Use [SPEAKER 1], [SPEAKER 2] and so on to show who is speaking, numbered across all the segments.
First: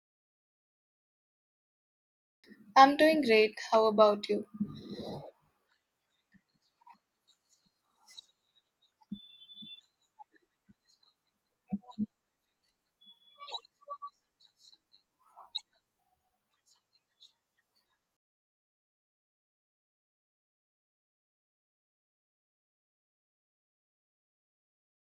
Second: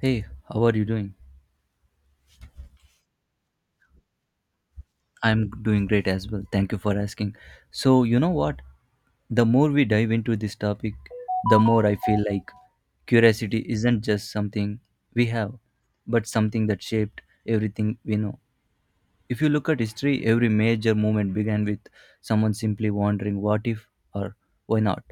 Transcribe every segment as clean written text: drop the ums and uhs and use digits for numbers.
[SPEAKER 1] Hey, how are you doing?
[SPEAKER 2] I'm doing great. How about you?
[SPEAKER 1] I'm doing great as well. Thank you for asking. So, you know what? The more we dive into this topic, the more I feel like curiosity isn't just something we have, but something that shaped everything we know. If you look at history, every major movement began with someone simply wondering what if or why not.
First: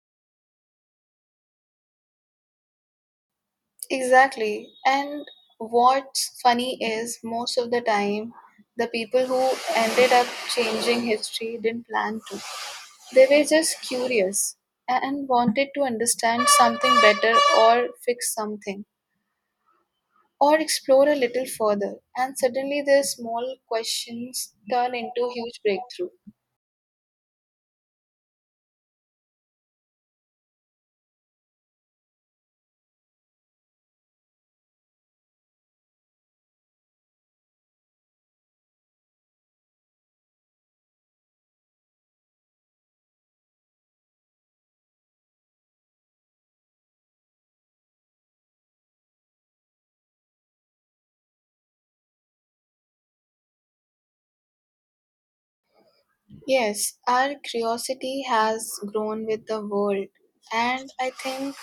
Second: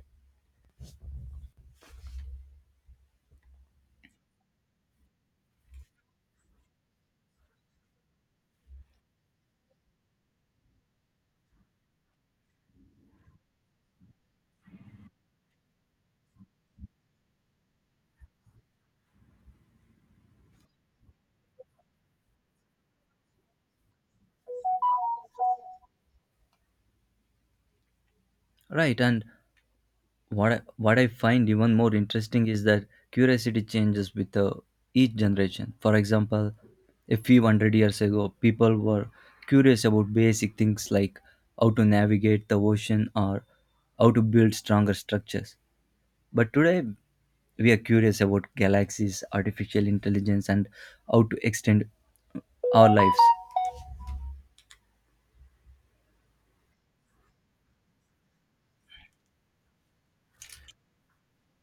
[SPEAKER 2] Exactly. And what's funny is, most of the time, the people who ended up changing history didn't plan to. They were just curious and wanted to understand something better or fix something or explore a little further. And suddenly, their small questions turn into huge breakthrough.
[SPEAKER 1] Right, and what I find even more interesting is that curiosity changes with each generation. For example, a few hundred years ago, people were curious about basic things like how to navigate the ocean or how to build stronger structures. But today, we are curious about galaxies, artificial intelligence, and how to extend our lives.
[SPEAKER 2] Yes, our curiosity has grown with the world, and I think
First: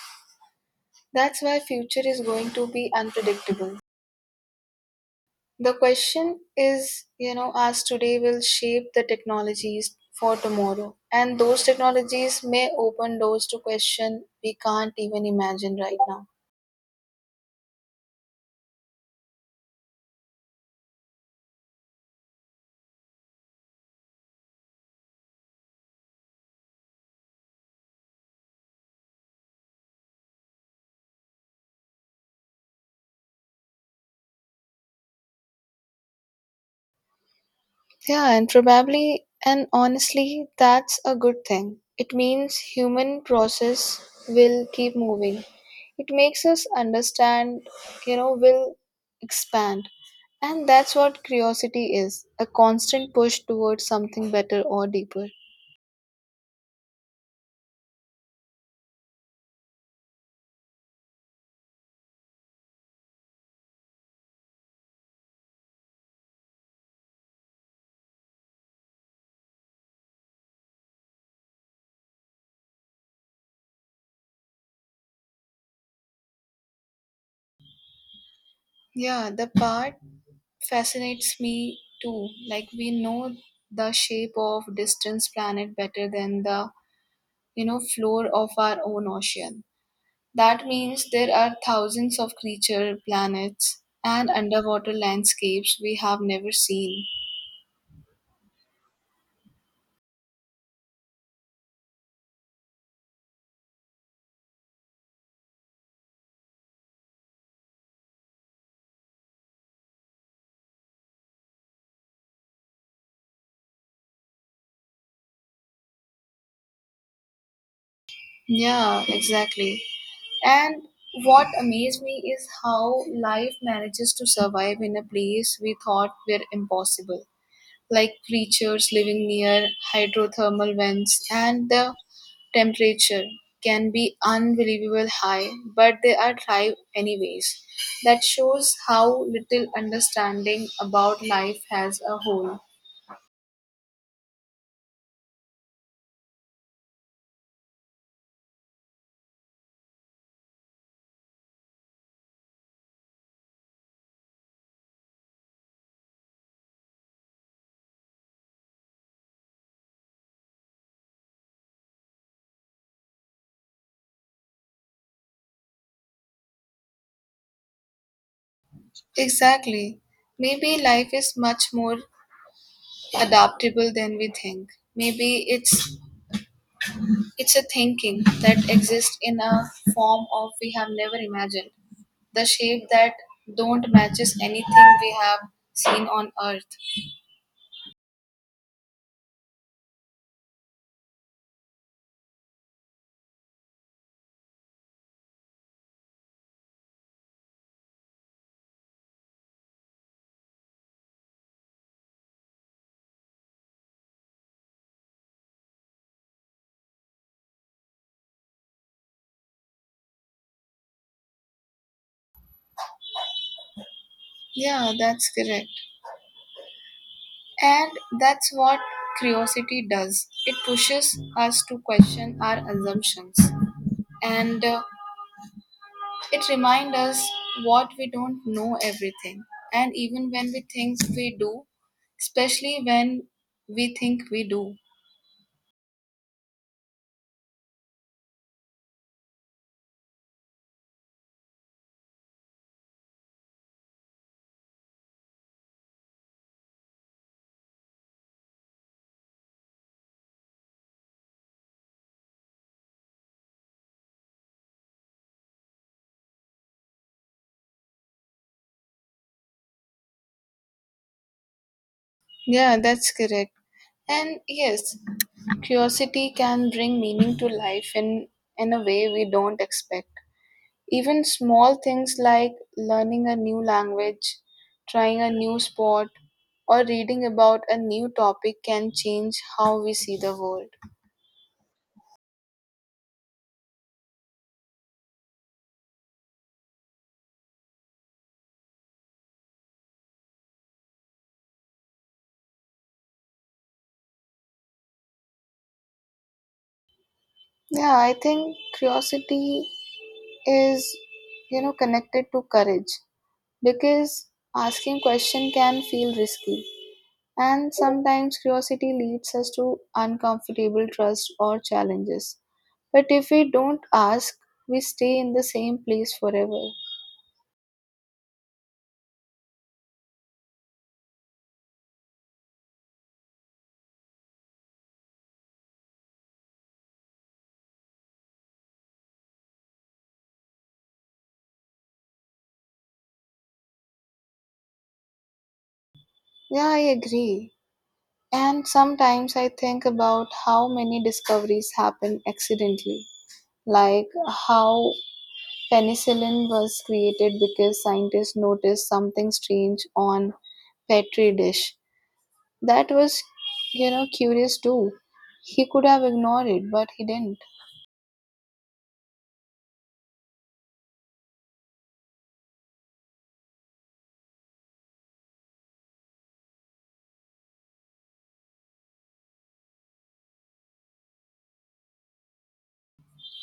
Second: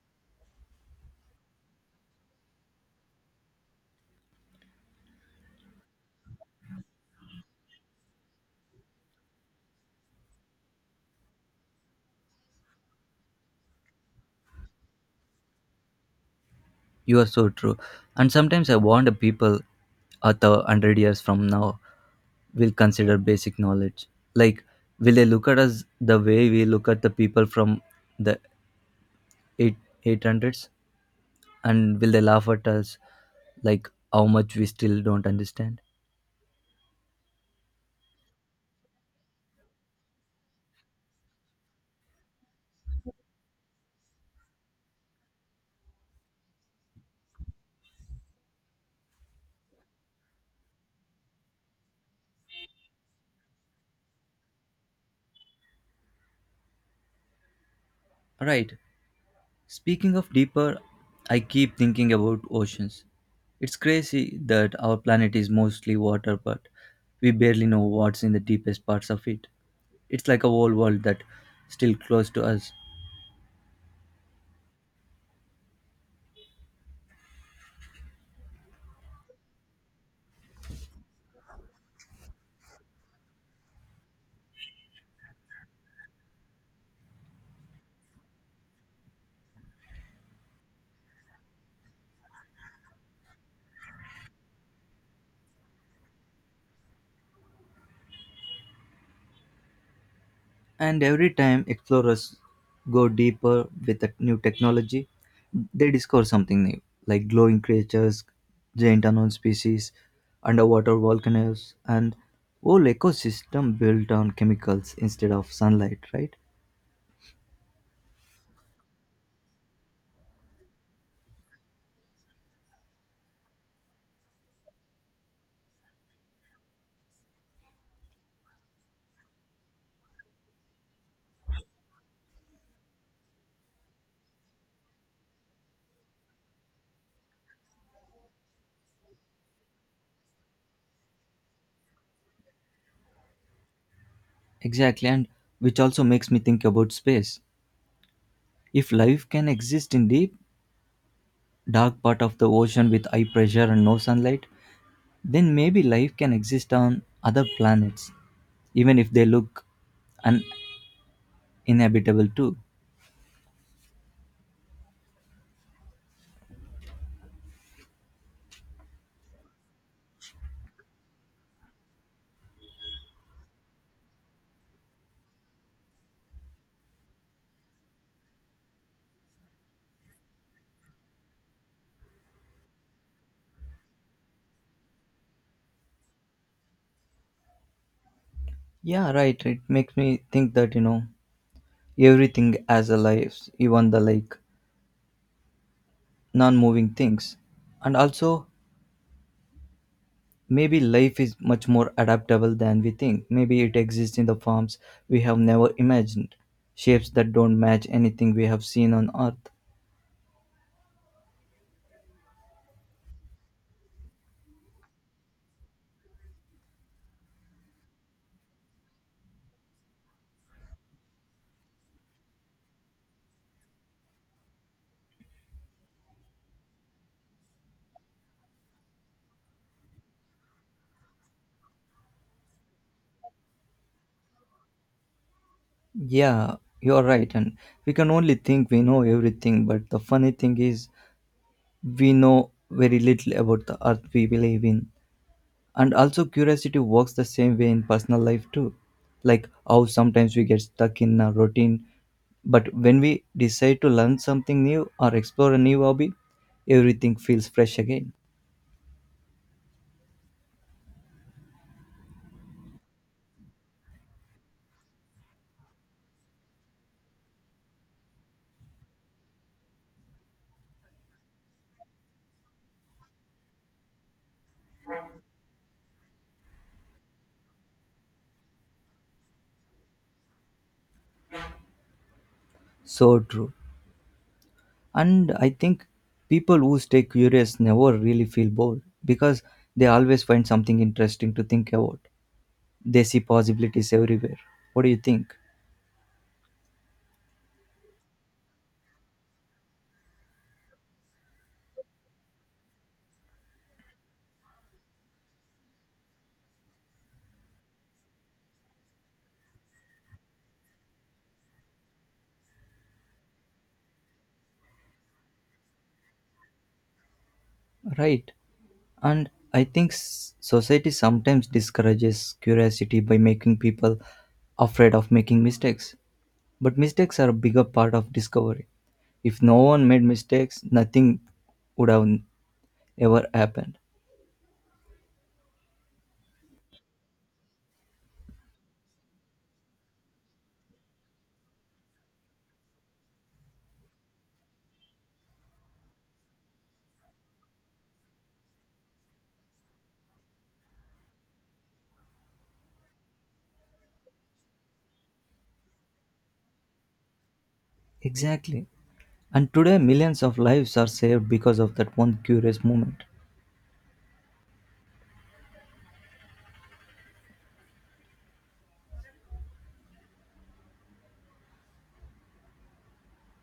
[SPEAKER 2] that's why future is going to be unpredictable. The question is, as today will shape the technologies for tomorrow. And those technologies may open doors to question we can't even imagine right now.
[SPEAKER 1] You are so true. And sometimes I wonder people at the hundred years from now will consider basic knowledge. Like, will they look at us the way we look at the people from the eight eight hundreds, and will they laugh at us like how much we still don't understand?
[SPEAKER 2] Yeah, and probably and honestly, that's a good thing. It means human process will keep moving. It makes us understand, will expand. And that's what curiosity is, a constant push towards something better or deeper.
[SPEAKER 1] Right. Speaking of deeper, I keep thinking about oceans. It's crazy that our planet is mostly water, but we barely know what's in the deepest parts of it. It's like a whole world that still close to us.
[SPEAKER 2] Yeah, the part fascinates me too. Like, we know the shape of distant planet better than the floor of our own ocean. That means there are thousands of creature planets and underwater landscapes we have never seen.
[SPEAKER 1] And every time explorers go deeper with a new technology, they discover something new, like glowing creatures, giant unknown species, underwater volcanoes, and whole ecosystem built on chemicals instead of sunlight, right?
[SPEAKER 2] Yeah, exactly. And what amazed me is how life manages to survive in a place we thought were impossible, like creatures living near hydrothermal vents, and the temperature can be unbelievable high, but they are thrive anyways. That shows how little understanding about life as a whole.
[SPEAKER 1] Exactly, and which also makes me think about space. If life can exist in deep, dark part of the ocean with high pressure and no sunlight, then maybe life can exist on other planets, even if they look un- inhabitable too.
[SPEAKER 2] Exactly. Maybe life is much more adaptable than we think. Maybe it's a thinking that exists in a form of we have never imagined, the shape that don't matches anything we have seen on earth.
[SPEAKER 1] Yeah, right. It makes me think that everything has a life, even the like non moving things. And also, maybe life is much more adaptable than we think. Maybe it exists in the forms we have never imagined, shapes that don't match anything we have seen on Earth.
[SPEAKER 2] Yeah, that's correct. And that's what curiosity does. It pushes us to question our assumptions, and it reminds us what we don't know everything, and even when we think we do, especially when we think we do.
[SPEAKER 1] Yeah, you're right. And we can only think we know everything, but the funny thing is, we know very little about the Earth we live in. And also, curiosity works the same way in personal life too. Like how sometimes we get stuck in a routine, but when we decide to learn something new or explore a new hobby, everything feels fresh again.
[SPEAKER 2] Yeah, that's correct. And yes, curiosity can bring meaning to life in a way we don't expect. Even small things like learning a new language, trying a new sport, or reading about a new topic can change how we see the world.
[SPEAKER 1] So true. And I think people who stay curious never really feel bored because they always find something interesting to think about. They see possibilities everywhere. What do you think?
[SPEAKER 2] Yeah, I think curiosity is, connected to courage, because asking question can feel risky, and sometimes curiosity leads us to uncomfortable trust or challenges. But if we don't ask, we stay in the same place forever.
[SPEAKER 1] Right. And I think society sometimes discourages curiosity by making people afraid of making mistakes. But mistakes are a bigger part of discovery. If no one made mistakes, nothing would have ever happened.
[SPEAKER 2] Yeah, I agree. And sometimes I think about how many discoveries happen accidentally, like how penicillin was created because scientists noticed something strange on petri dish. That was, curious too. He could have ignored it, but he didn't.
[SPEAKER 1] Exactly. And today, millions of lives are saved because of that one curious moment.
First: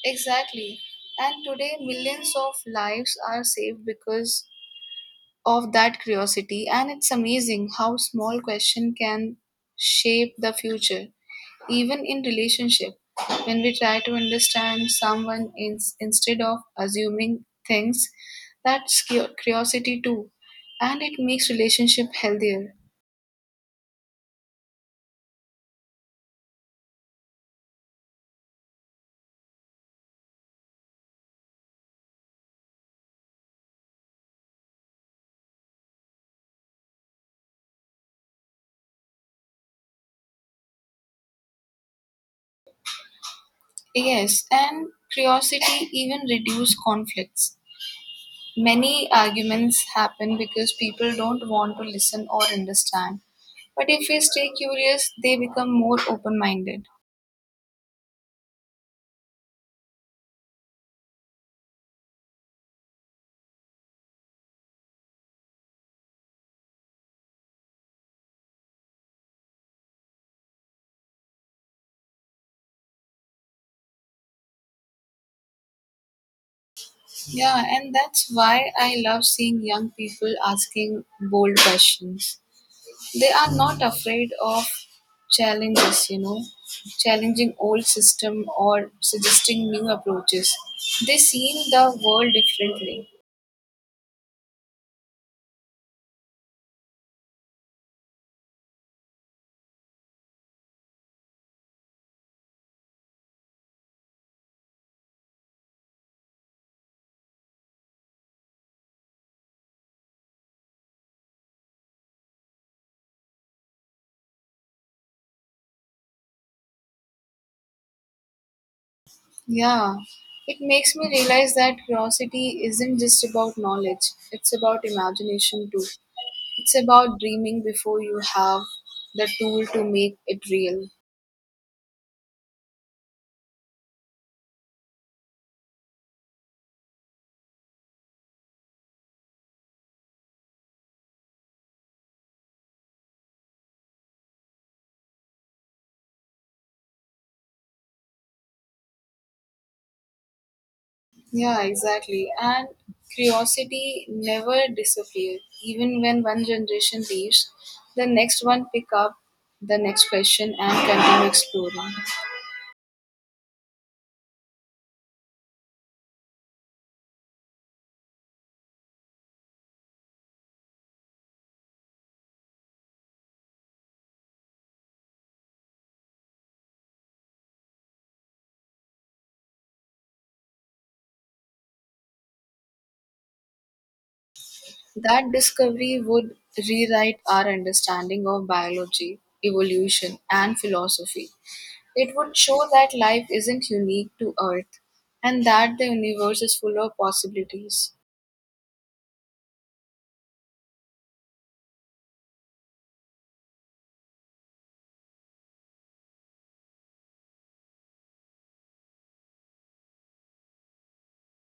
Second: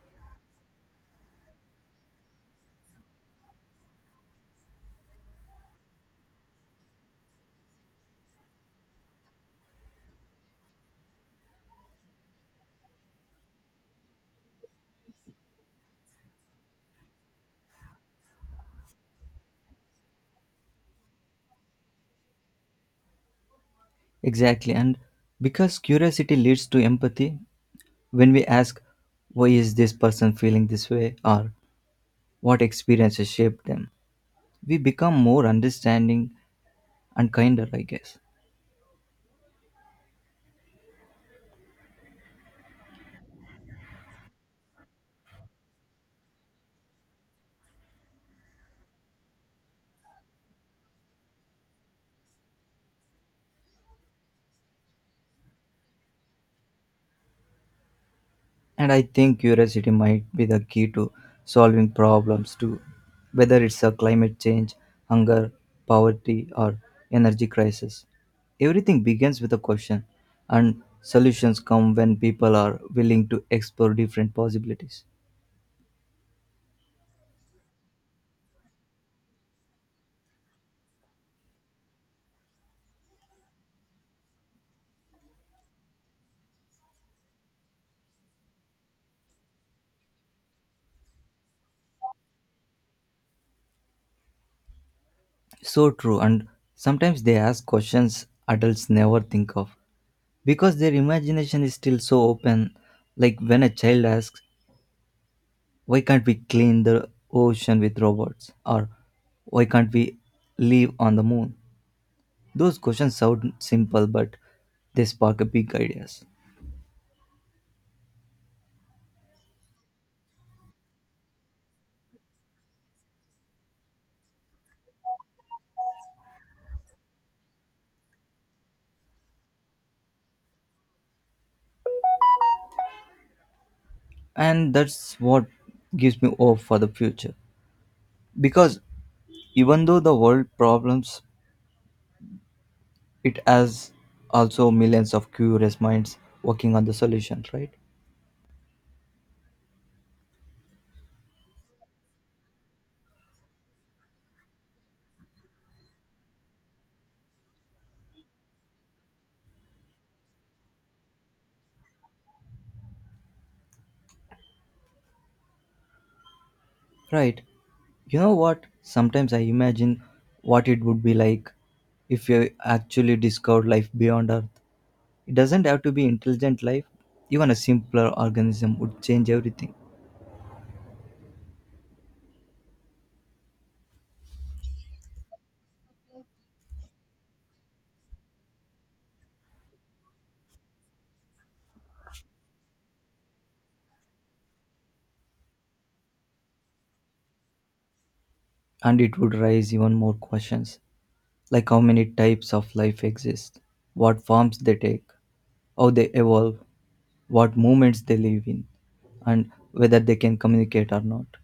[SPEAKER 2] Exactly. And today, millions of lives are saved because of that curiosity, and it's amazing how small question can shape the future. Even in relationship, when we try to understand someone, in, instead of assuming things, that's curiosity too, and it makes relationship healthier.
[SPEAKER 1] Exactly. And because curiosity leads to empathy, when we ask, why is this person feeling this way, or what experiences shaped them, we become more understanding and kinder, I guess.
[SPEAKER 2] Yes, and curiosity even reduce conflicts. Many arguments happen because people don't want to listen or understand. But if we stay curious, they become more open minded.
[SPEAKER 1] And I think curiosity might be the key to solving problems too, whether it's a climate change, hunger, poverty, or energy crisis. Everything begins with a question, and solutions come when people are willing to explore different possibilities.
[SPEAKER 2] Yeah, and that's why I love seeing young people asking bold questions. They are not afraid of challenges, challenging old system or suggesting new approaches. They see the world differently.
[SPEAKER 1] So true, and sometimes they ask questions adults never think of because their imagination is still so open. Like when a child asks, why can't we clean the ocean with robots? Or why can't we live on the moon? Those questions sound simple, but they spark a big ideas.
[SPEAKER 2] Yeah, it makes me realize that curiosity isn't just about knowledge, it's about imagination too. It's about dreaming before you have the tool to make it real.
[SPEAKER 1] And that's what gives me hope for the future. Because even though the world problems, it has also millions of curious minds working on the solution, right?
[SPEAKER 2] Yeah, exactly. And curiosity never disappears. Even when one generation leaves, the next one pick up the next question and continue exploring.
[SPEAKER 1] Right. You know what? Sometimes I imagine what it would be like if we actually discovered life beyond Earth. It doesn't have to be intelligent life. Even a simpler organism would change everything.
[SPEAKER 2] That discovery would rewrite our understanding of biology, evolution, and philosophy. It would show that life isn't unique to Earth and that the universe is full of possibilities.
[SPEAKER 1] And it would raise even more questions, like how many types of life exist, what forms they take, how they evolve, what movements they live in, and whether they can communicate or not.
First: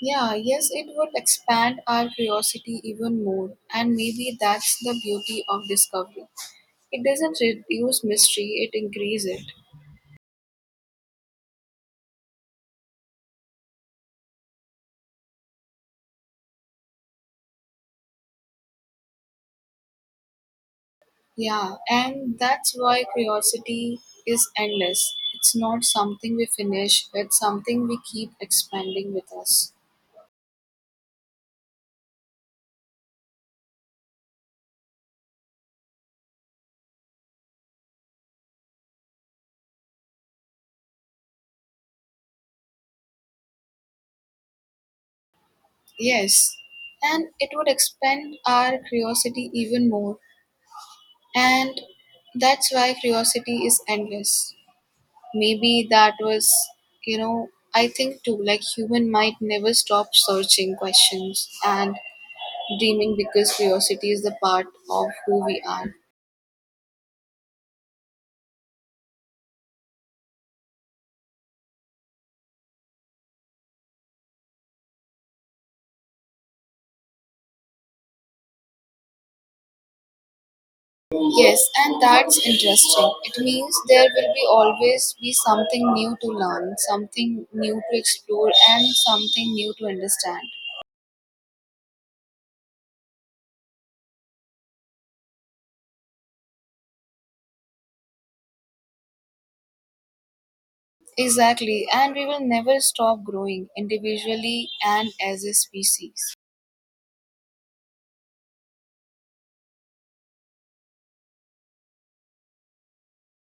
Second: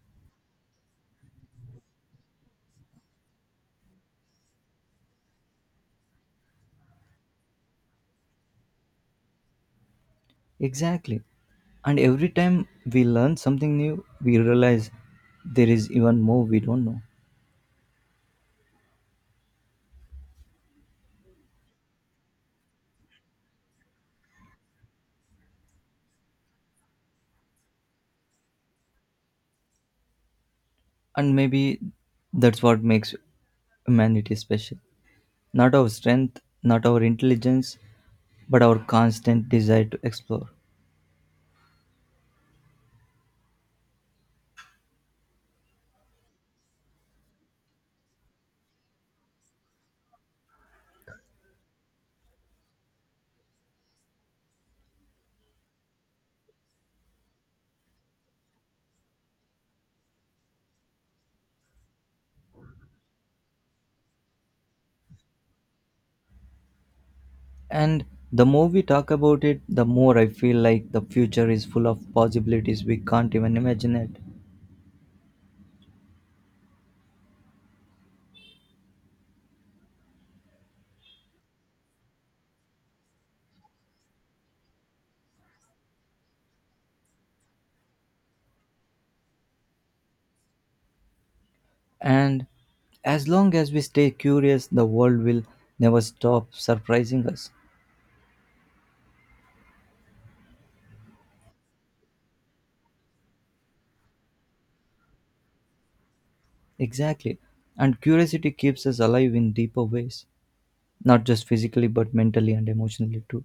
[SPEAKER 2] Yeah, yes, it would expand our curiosity even more, and maybe that's the beauty of discovery. It doesn't reduce mystery, it increases it.
[SPEAKER 1] Exactly. And every time we learn something new, we realize there is even more we don't know.
[SPEAKER 2] Yeah, and that's why curiosity is endless. It's not something we finish, it's something we keep expanding with us.
[SPEAKER 1] And maybe that's what makes humanity special. Not our strength, not our intelligence, but our constant desire to explore.
[SPEAKER 2] Yes, and it would expand our curiosity even more, and that's why curiosity is endless. Maybe that was, you know, I think too, like human might never stop searching questions and dreaming, because curiosity is the part of who we are.
[SPEAKER 1] And the more we talk about it, the more I feel like the future is full of possibilities we can't even imagine it.
[SPEAKER 2] Yes, and that's interesting. It means there will be always be something new to learn, something new to explore, and something new to understand.
[SPEAKER 1] And as long as we stay curious, the world will never stop surprising us.
[SPEAKER 2] Exactly, and we will never stop growing individually and as a species.
[SPEAKER 1] Exactly. And curiosity keeps us alive in deeper ways, not just physically, but mentally and emotionally too.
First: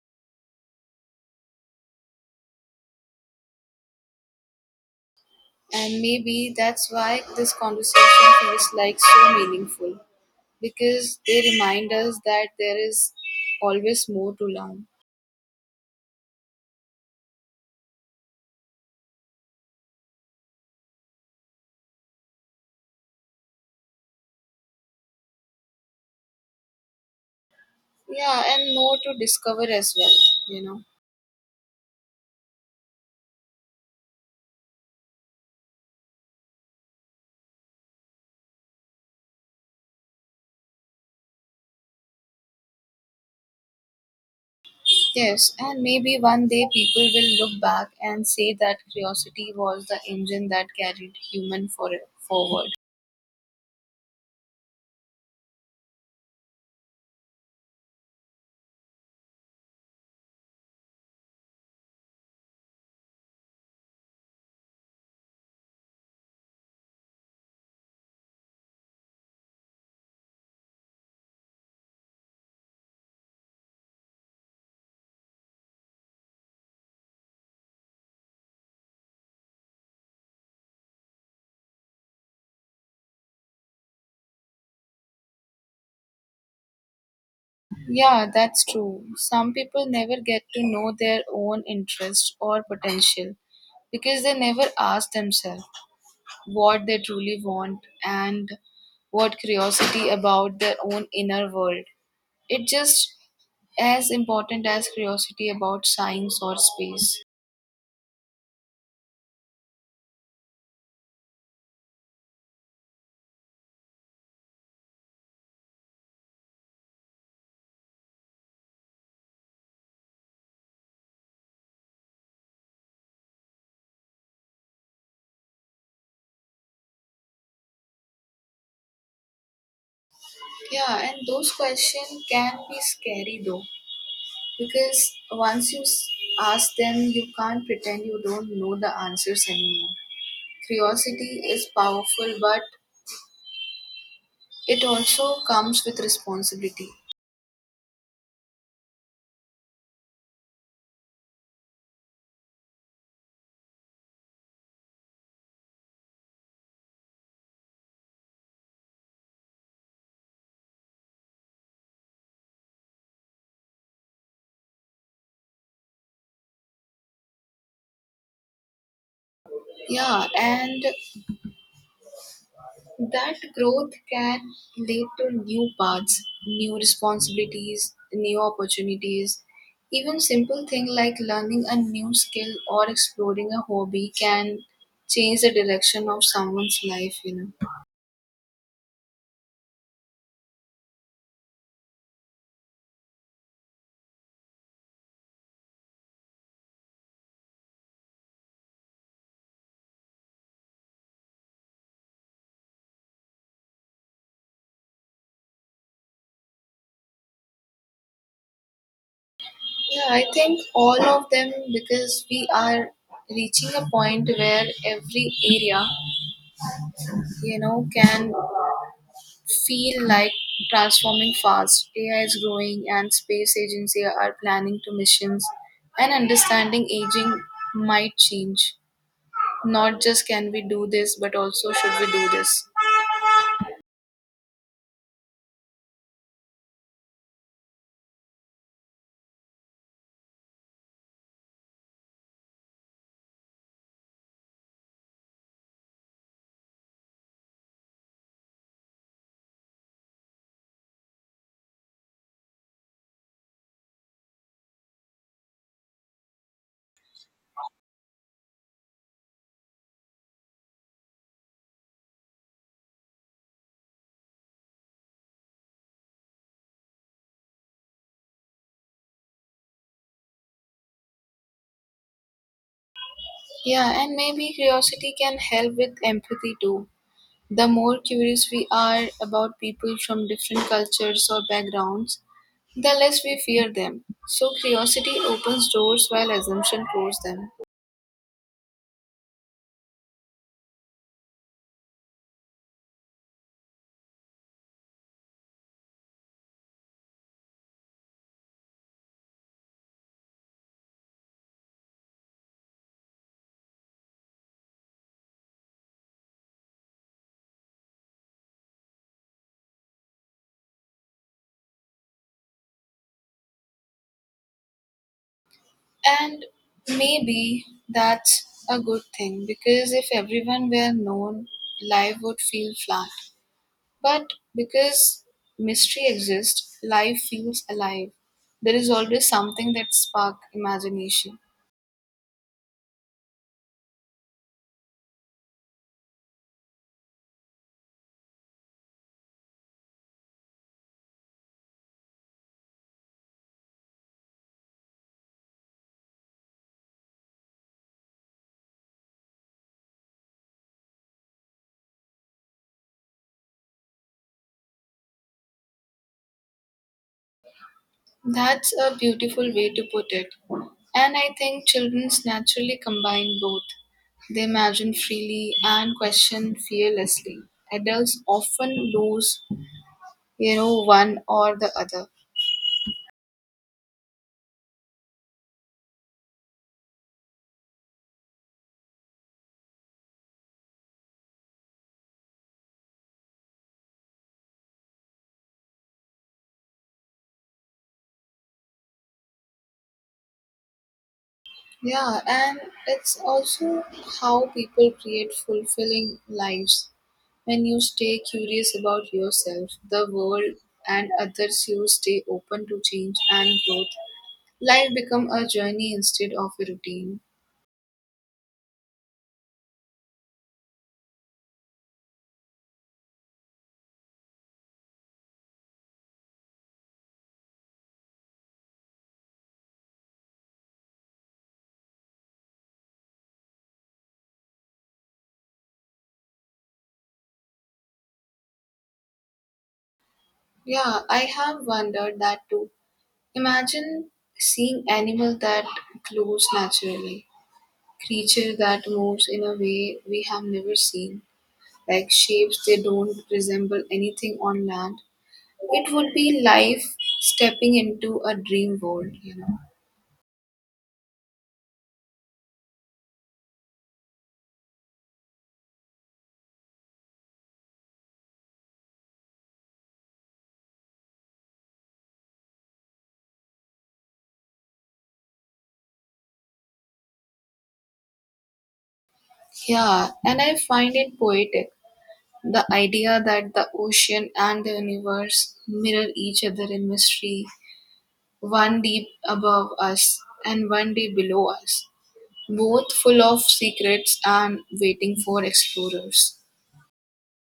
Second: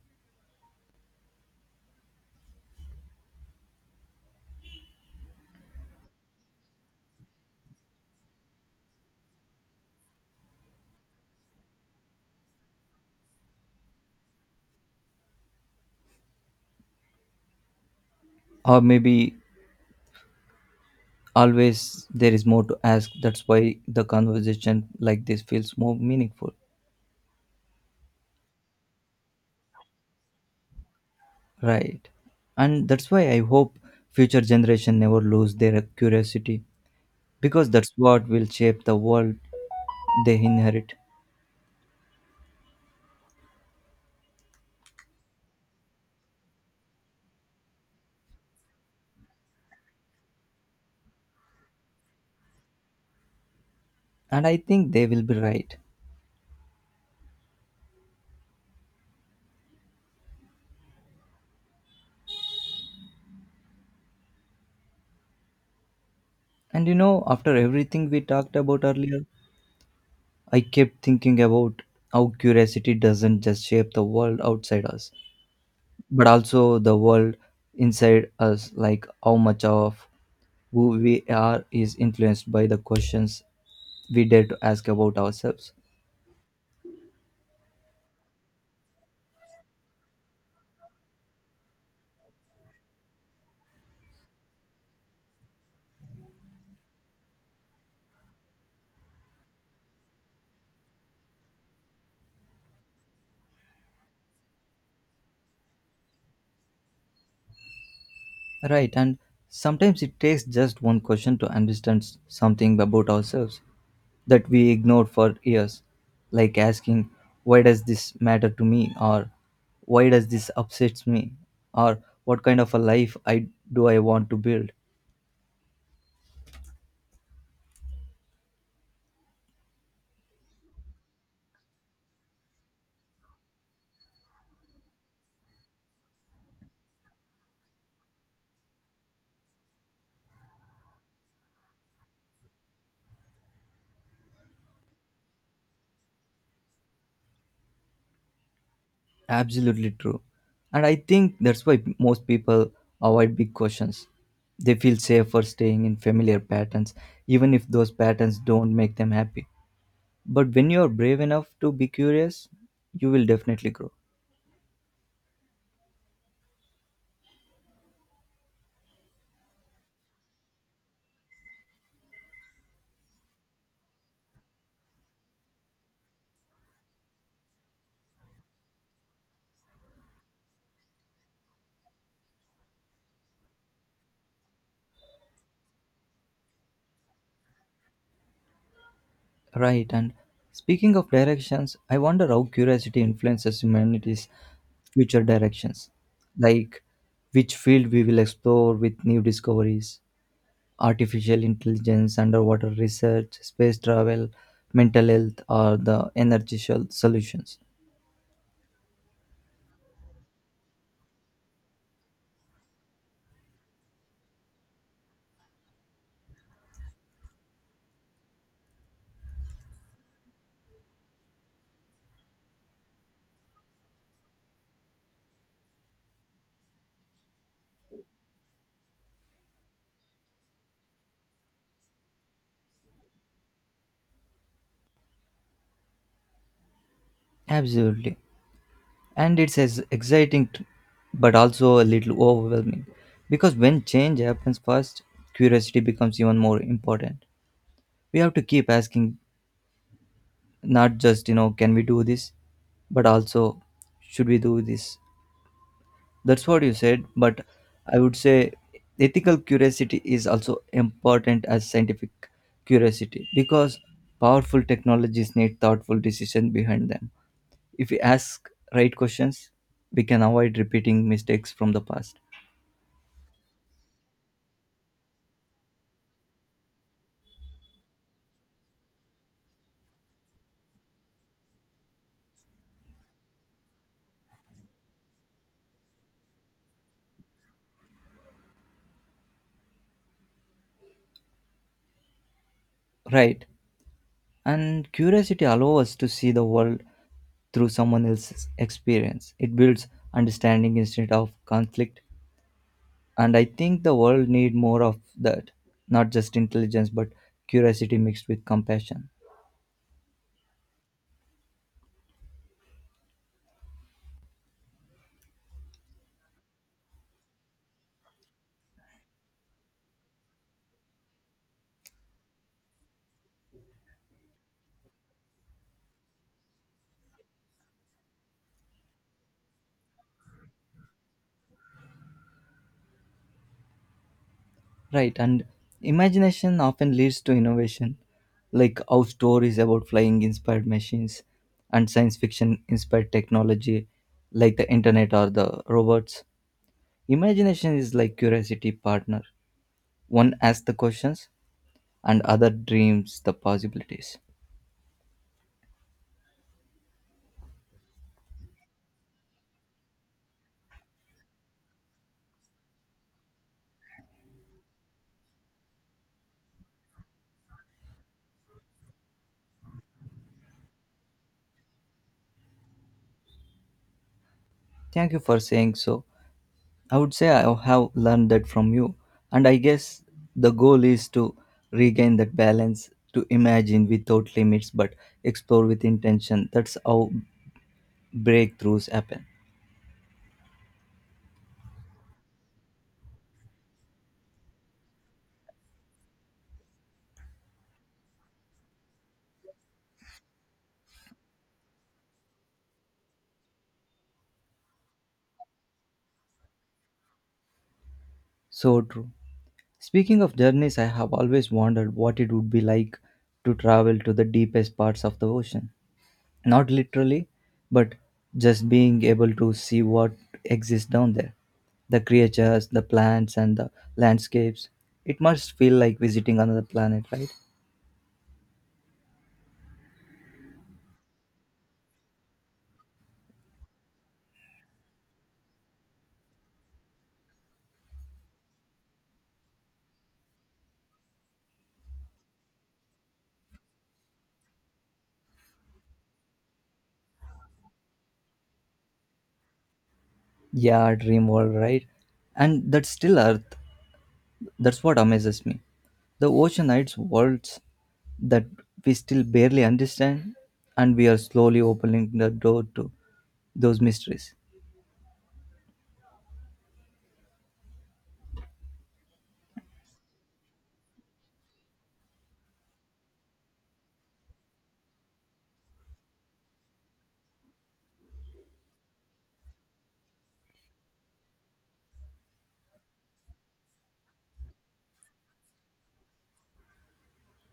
[SPEAKER 2] And maybe that's why this conversation feels like so meaningful, because they remind us that there is always more to learn.
[SPEAKER 1] Or maybe always there is more to ask. That's why the conversation like this feels more meaningful.
[SPEAKER 2] Yeah, and more to discover as well, you know.
[SPEAKER 1] Right, and that's why I hope future generation never lose their curiosity, because that's what will shape the world they inherit.
[SPEAKER 2] Yes, and maybe one day people will look back and say that curiosity was the engine that carried human for forward.
[SPEAKER 1] And I think they will be right. And after everything we talked about earlier, I kept thinking about how curiosity doesn't just shape the world outside us, but also the world inside us. Like how much of who we are is influenced by the questions we dare to ask about ourselves.
[SPEAKER 2] Yeah, that's true. Some people never get to know their own interest or potential because they never ask themselves what they truly want, and what curiosity about their own inner world. It's just as important as curiosity about science or space.
[SPEAKER 1] Right, and sometimes it takes just one question to understand something about ourselves that we ignored for years, like asking, why does this matter to me? Or why does this upsets me? Or what kind of a do I want to build?
[SPEAKER 2] Yeah, and those questions can be scary though, because once you ask them, you can't pretend you don't know the answers anymore. Curiosity is powerful, but it also comes with responsibility.
[SPEAKER 1] Absolutely true. And I think that's why most people avoid big questions. They feel safer staying in familiar patterns, even if those patterns don't make them happy. But when you're brave enough to be curious, you will definitely grow.
[SPEAKER 2] Yeah, and that growth can lead to new paths, new responsibilities, new opportunities. Even simple things like learning a new skill or exploring a hobby can change the direction of someone's life,
[SPEAKER 1] Right, and speaking of directions, I wonder how curiosity influences humanity's future directions. Like which field we will explore with new discoveries, artificial intelligence, underwater research, space travel, mental health or the solutions.
[SPEAKER 2] Yeah, I think all of them, because we are reaching a point where every area, can feel like transforming fast. AI is growing, and space agency are planning to missions. And understanding aging might change. Not just can we do this, but also should we do this?
[SPEAKER 1] Absolutely. And it's as but also a little overwhelming because when change happens fast, curiosity becomes even more important. We have to keep asking not just can we do this, but also should we do this? That's what you said, but I would say ethical curiosity is also important as scientific curiosity, because powerful technologies need thoughtful decision behind them. If we ask right questions, we can avoid repeating mistakes from the past.
[SPEAKER 2] Yeah, and maybe curiosity can help with empathy too. The more curious we are about people from different cultures or backgrounds, the less we fear them. So curiosity opens doors while assumption closes them.
[SPEAKER 1] Right. And curiosity allows us to see the world through someone else's experience. It builds understanding instead of conflict, and I think the world need more of that. Not just intelligence, but curiosity mixed with compassion.
[SPEAKER 2] And maybe that's a good thing, because if everyone were known, life would feel flat. But because mystery exists, life feels alive. There is always something that spark imagination.
[SPEAKER 1] Right, and imagination often leads to innovation, like how stories about flying inspired machines and science fiction inspired technology, like the internet or the robots. Imagination is like curiosity partner. One asks the questions, and other dreams the possibilities.
[SPEAKER 2] That's a beautiful way to put it. And I think children naturally combine both. They imagine freely and question fearlessly. Adults often lose, one or the other.
[SPEAKER 1] Thank you for saying so. I would say I have learned that from you. And I guess the goal is to regain that balance, to imagine without limits, but explore with intention. That's how breakthroughs happen.
[SPEAKER 2] Yeah, and it's also how people create fulfilling lives. When you stay curious about yourself, the world, and others, you stay open to change and growth. Life become a journey instead of a routine.
[SPEAKER 1] So true. Speaking of journeys, I have always wondered what it would be like to travel to the deepest parts of the ocean. Not literally, but just being able to see what exists down there, the creatures, the plants, and the landscapes. It must feel like visiting another planet, right?
[SPEAKER 2] Yeah, I have wondered that too. Imagine seeing animal that glows naturally, creature that moves in a way we have never seen, like shapes they don't resemble anything on land. It would be life stepping into a dream world,
[SPEAKER 1] Yeah, dream world, right? And that's still Earth. That's what amazes me. The ocean hides worlds that we still barely understand, and we are slowly opening the door to those mysteries.
[SPEAKER 2] Yeah, and I find it poetic. The idea that the ocean and the universe mirror each other in mystery, one deep above us and one day below us, both full of secrets and waiting for explorers.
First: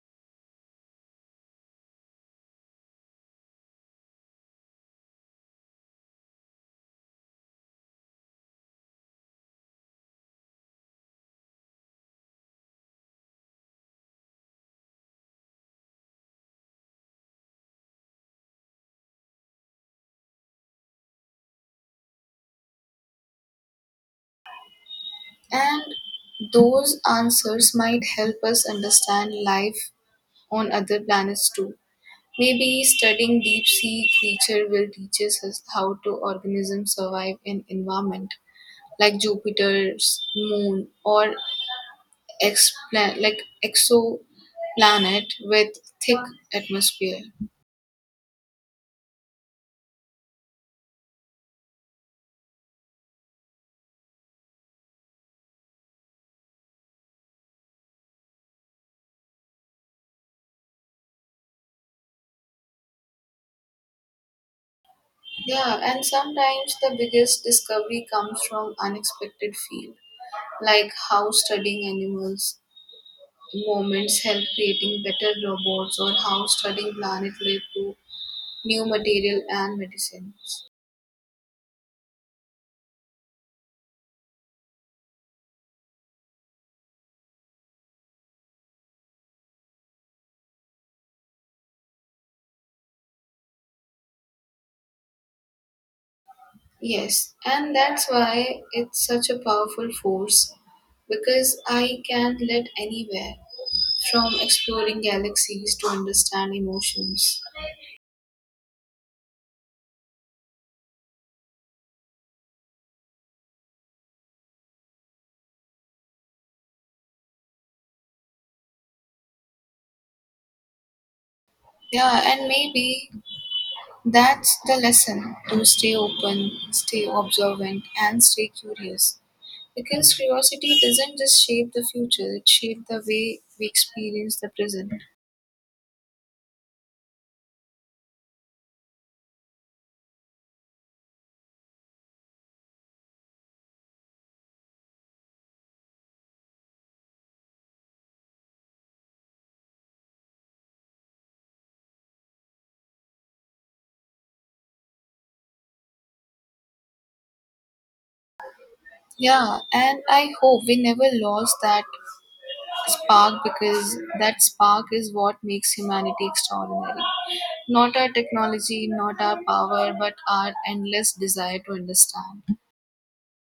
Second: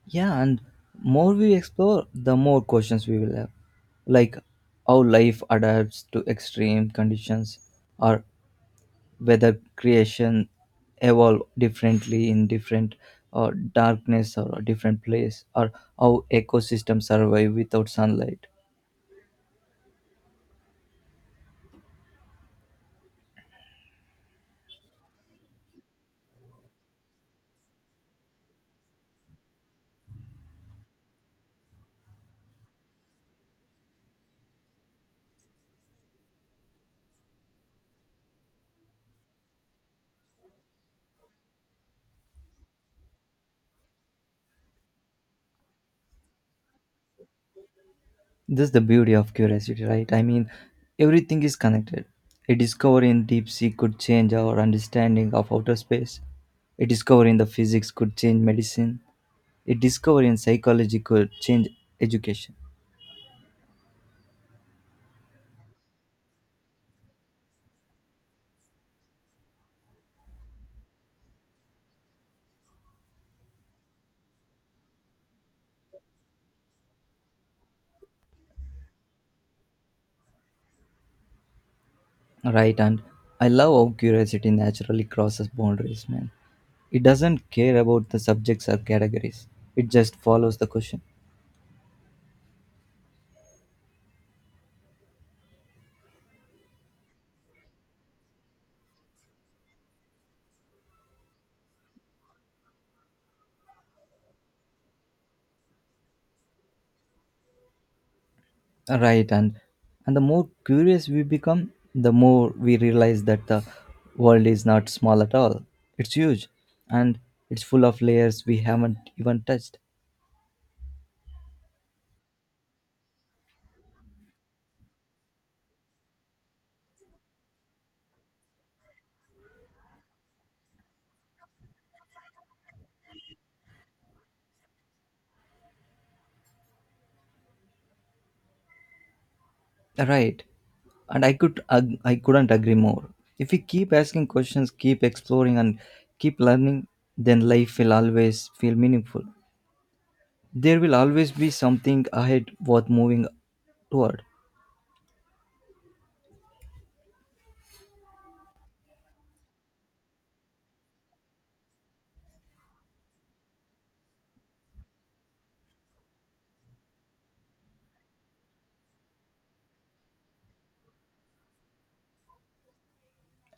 [SPEAKER 1] Yeah, and more we explore, the more questions we will have. Like how life adapts to extreme conditions, or whether creation evolve differently in different darkness or a different place, or how ecosystems survive without sunlight.
[SPEAKER 2] And those answers might help us understand life on other planets too. Maybe studying deep sea creature will teach us how to organisms survive in environment like Jupiter's moon or like exoplanet with thick atmosphere.
[SPEAKER 1] This is the beauty of curiosity, right? I mean, everything is connected. A discovery in deep sea could change our understanding of outer space. A discovery in the physics could change medicine. A discovery in psychology could change education.
[SPEAKER 2] Yeah, and sometimes the biggest discovery comes from unexpected field, like how studying animals movements help creating better robots, or how studying planet led to new material and medicines.
[SPEAKER 1] Right, and I love how curiosity naturally crosses boundaries, man. It doesn't care about the subjects or categories. It just follows the question.
[SPEAKER 2] Yes, and that's why it's such a powerful force, because I can lead anywhere, from exploring galaxies to understand emotions.
[SPEAKER 1] Right, and the more curious we become, the more we realize that the world is not small at all. It's huge, and it's full of layers we haven't even touched.
[SPEAKER 2] Yeah, and maybe that's the lesson, to stay open, stay observant, and stay curious. Because curiosity doesn't just shape the future, it shapes the way we experience the present.
[SPEAKER 1] Right. And I couldn't agree more. If we keep asking questions, keep exploring and keep learning, then life will always feel meaningful. There will always be something ahead worth moving toward.
[SPEAKER 2] Yeah, and I hope we never lost that spark, because that spark is what makes humanity extraordinary. Not our technology, not our power, but our endless desire to understand.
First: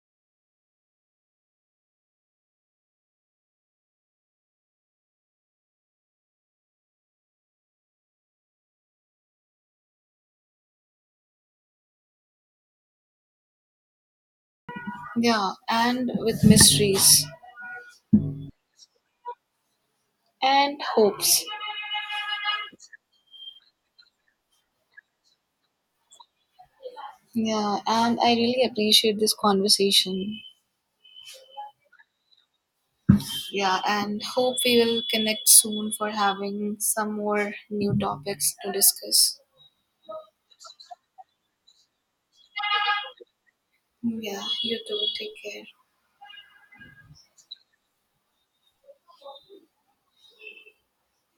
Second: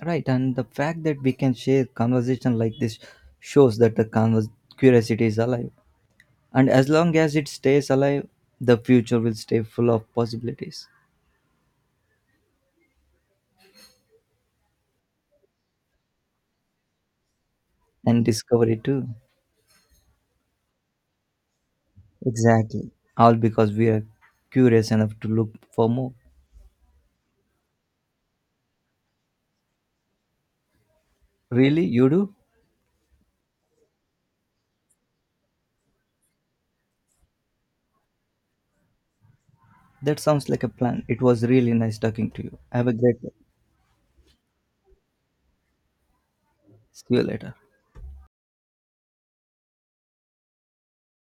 [SPEAKER 1] Right, and the fact that we can share conversation like this shows that the curiosity is alive. And as long as it stays alive, the future will stay full of possibilities
[SPEAKER 2] Yeah, and with mysteries
[SPEAKER 1] and discovery too.
[SPEAKER 2] and hopes.
[SPEAKER 1] Exactly. All because we are curious enough to look for more.
[SPEAKER 2] Yeah, and I really appreciate this conversation.
[SPEAKER 1] Really? You do?
[SPEAKER 2] Yeah, and hope we will connect soon for having some more new topics to discuss.
[SPEAKER 1] That sounds like a plan. It was really nice talking to you. Have a great day.
[SPEAKER 2] Yeah, you too. Take care.
[SPEAKER 1] See you later.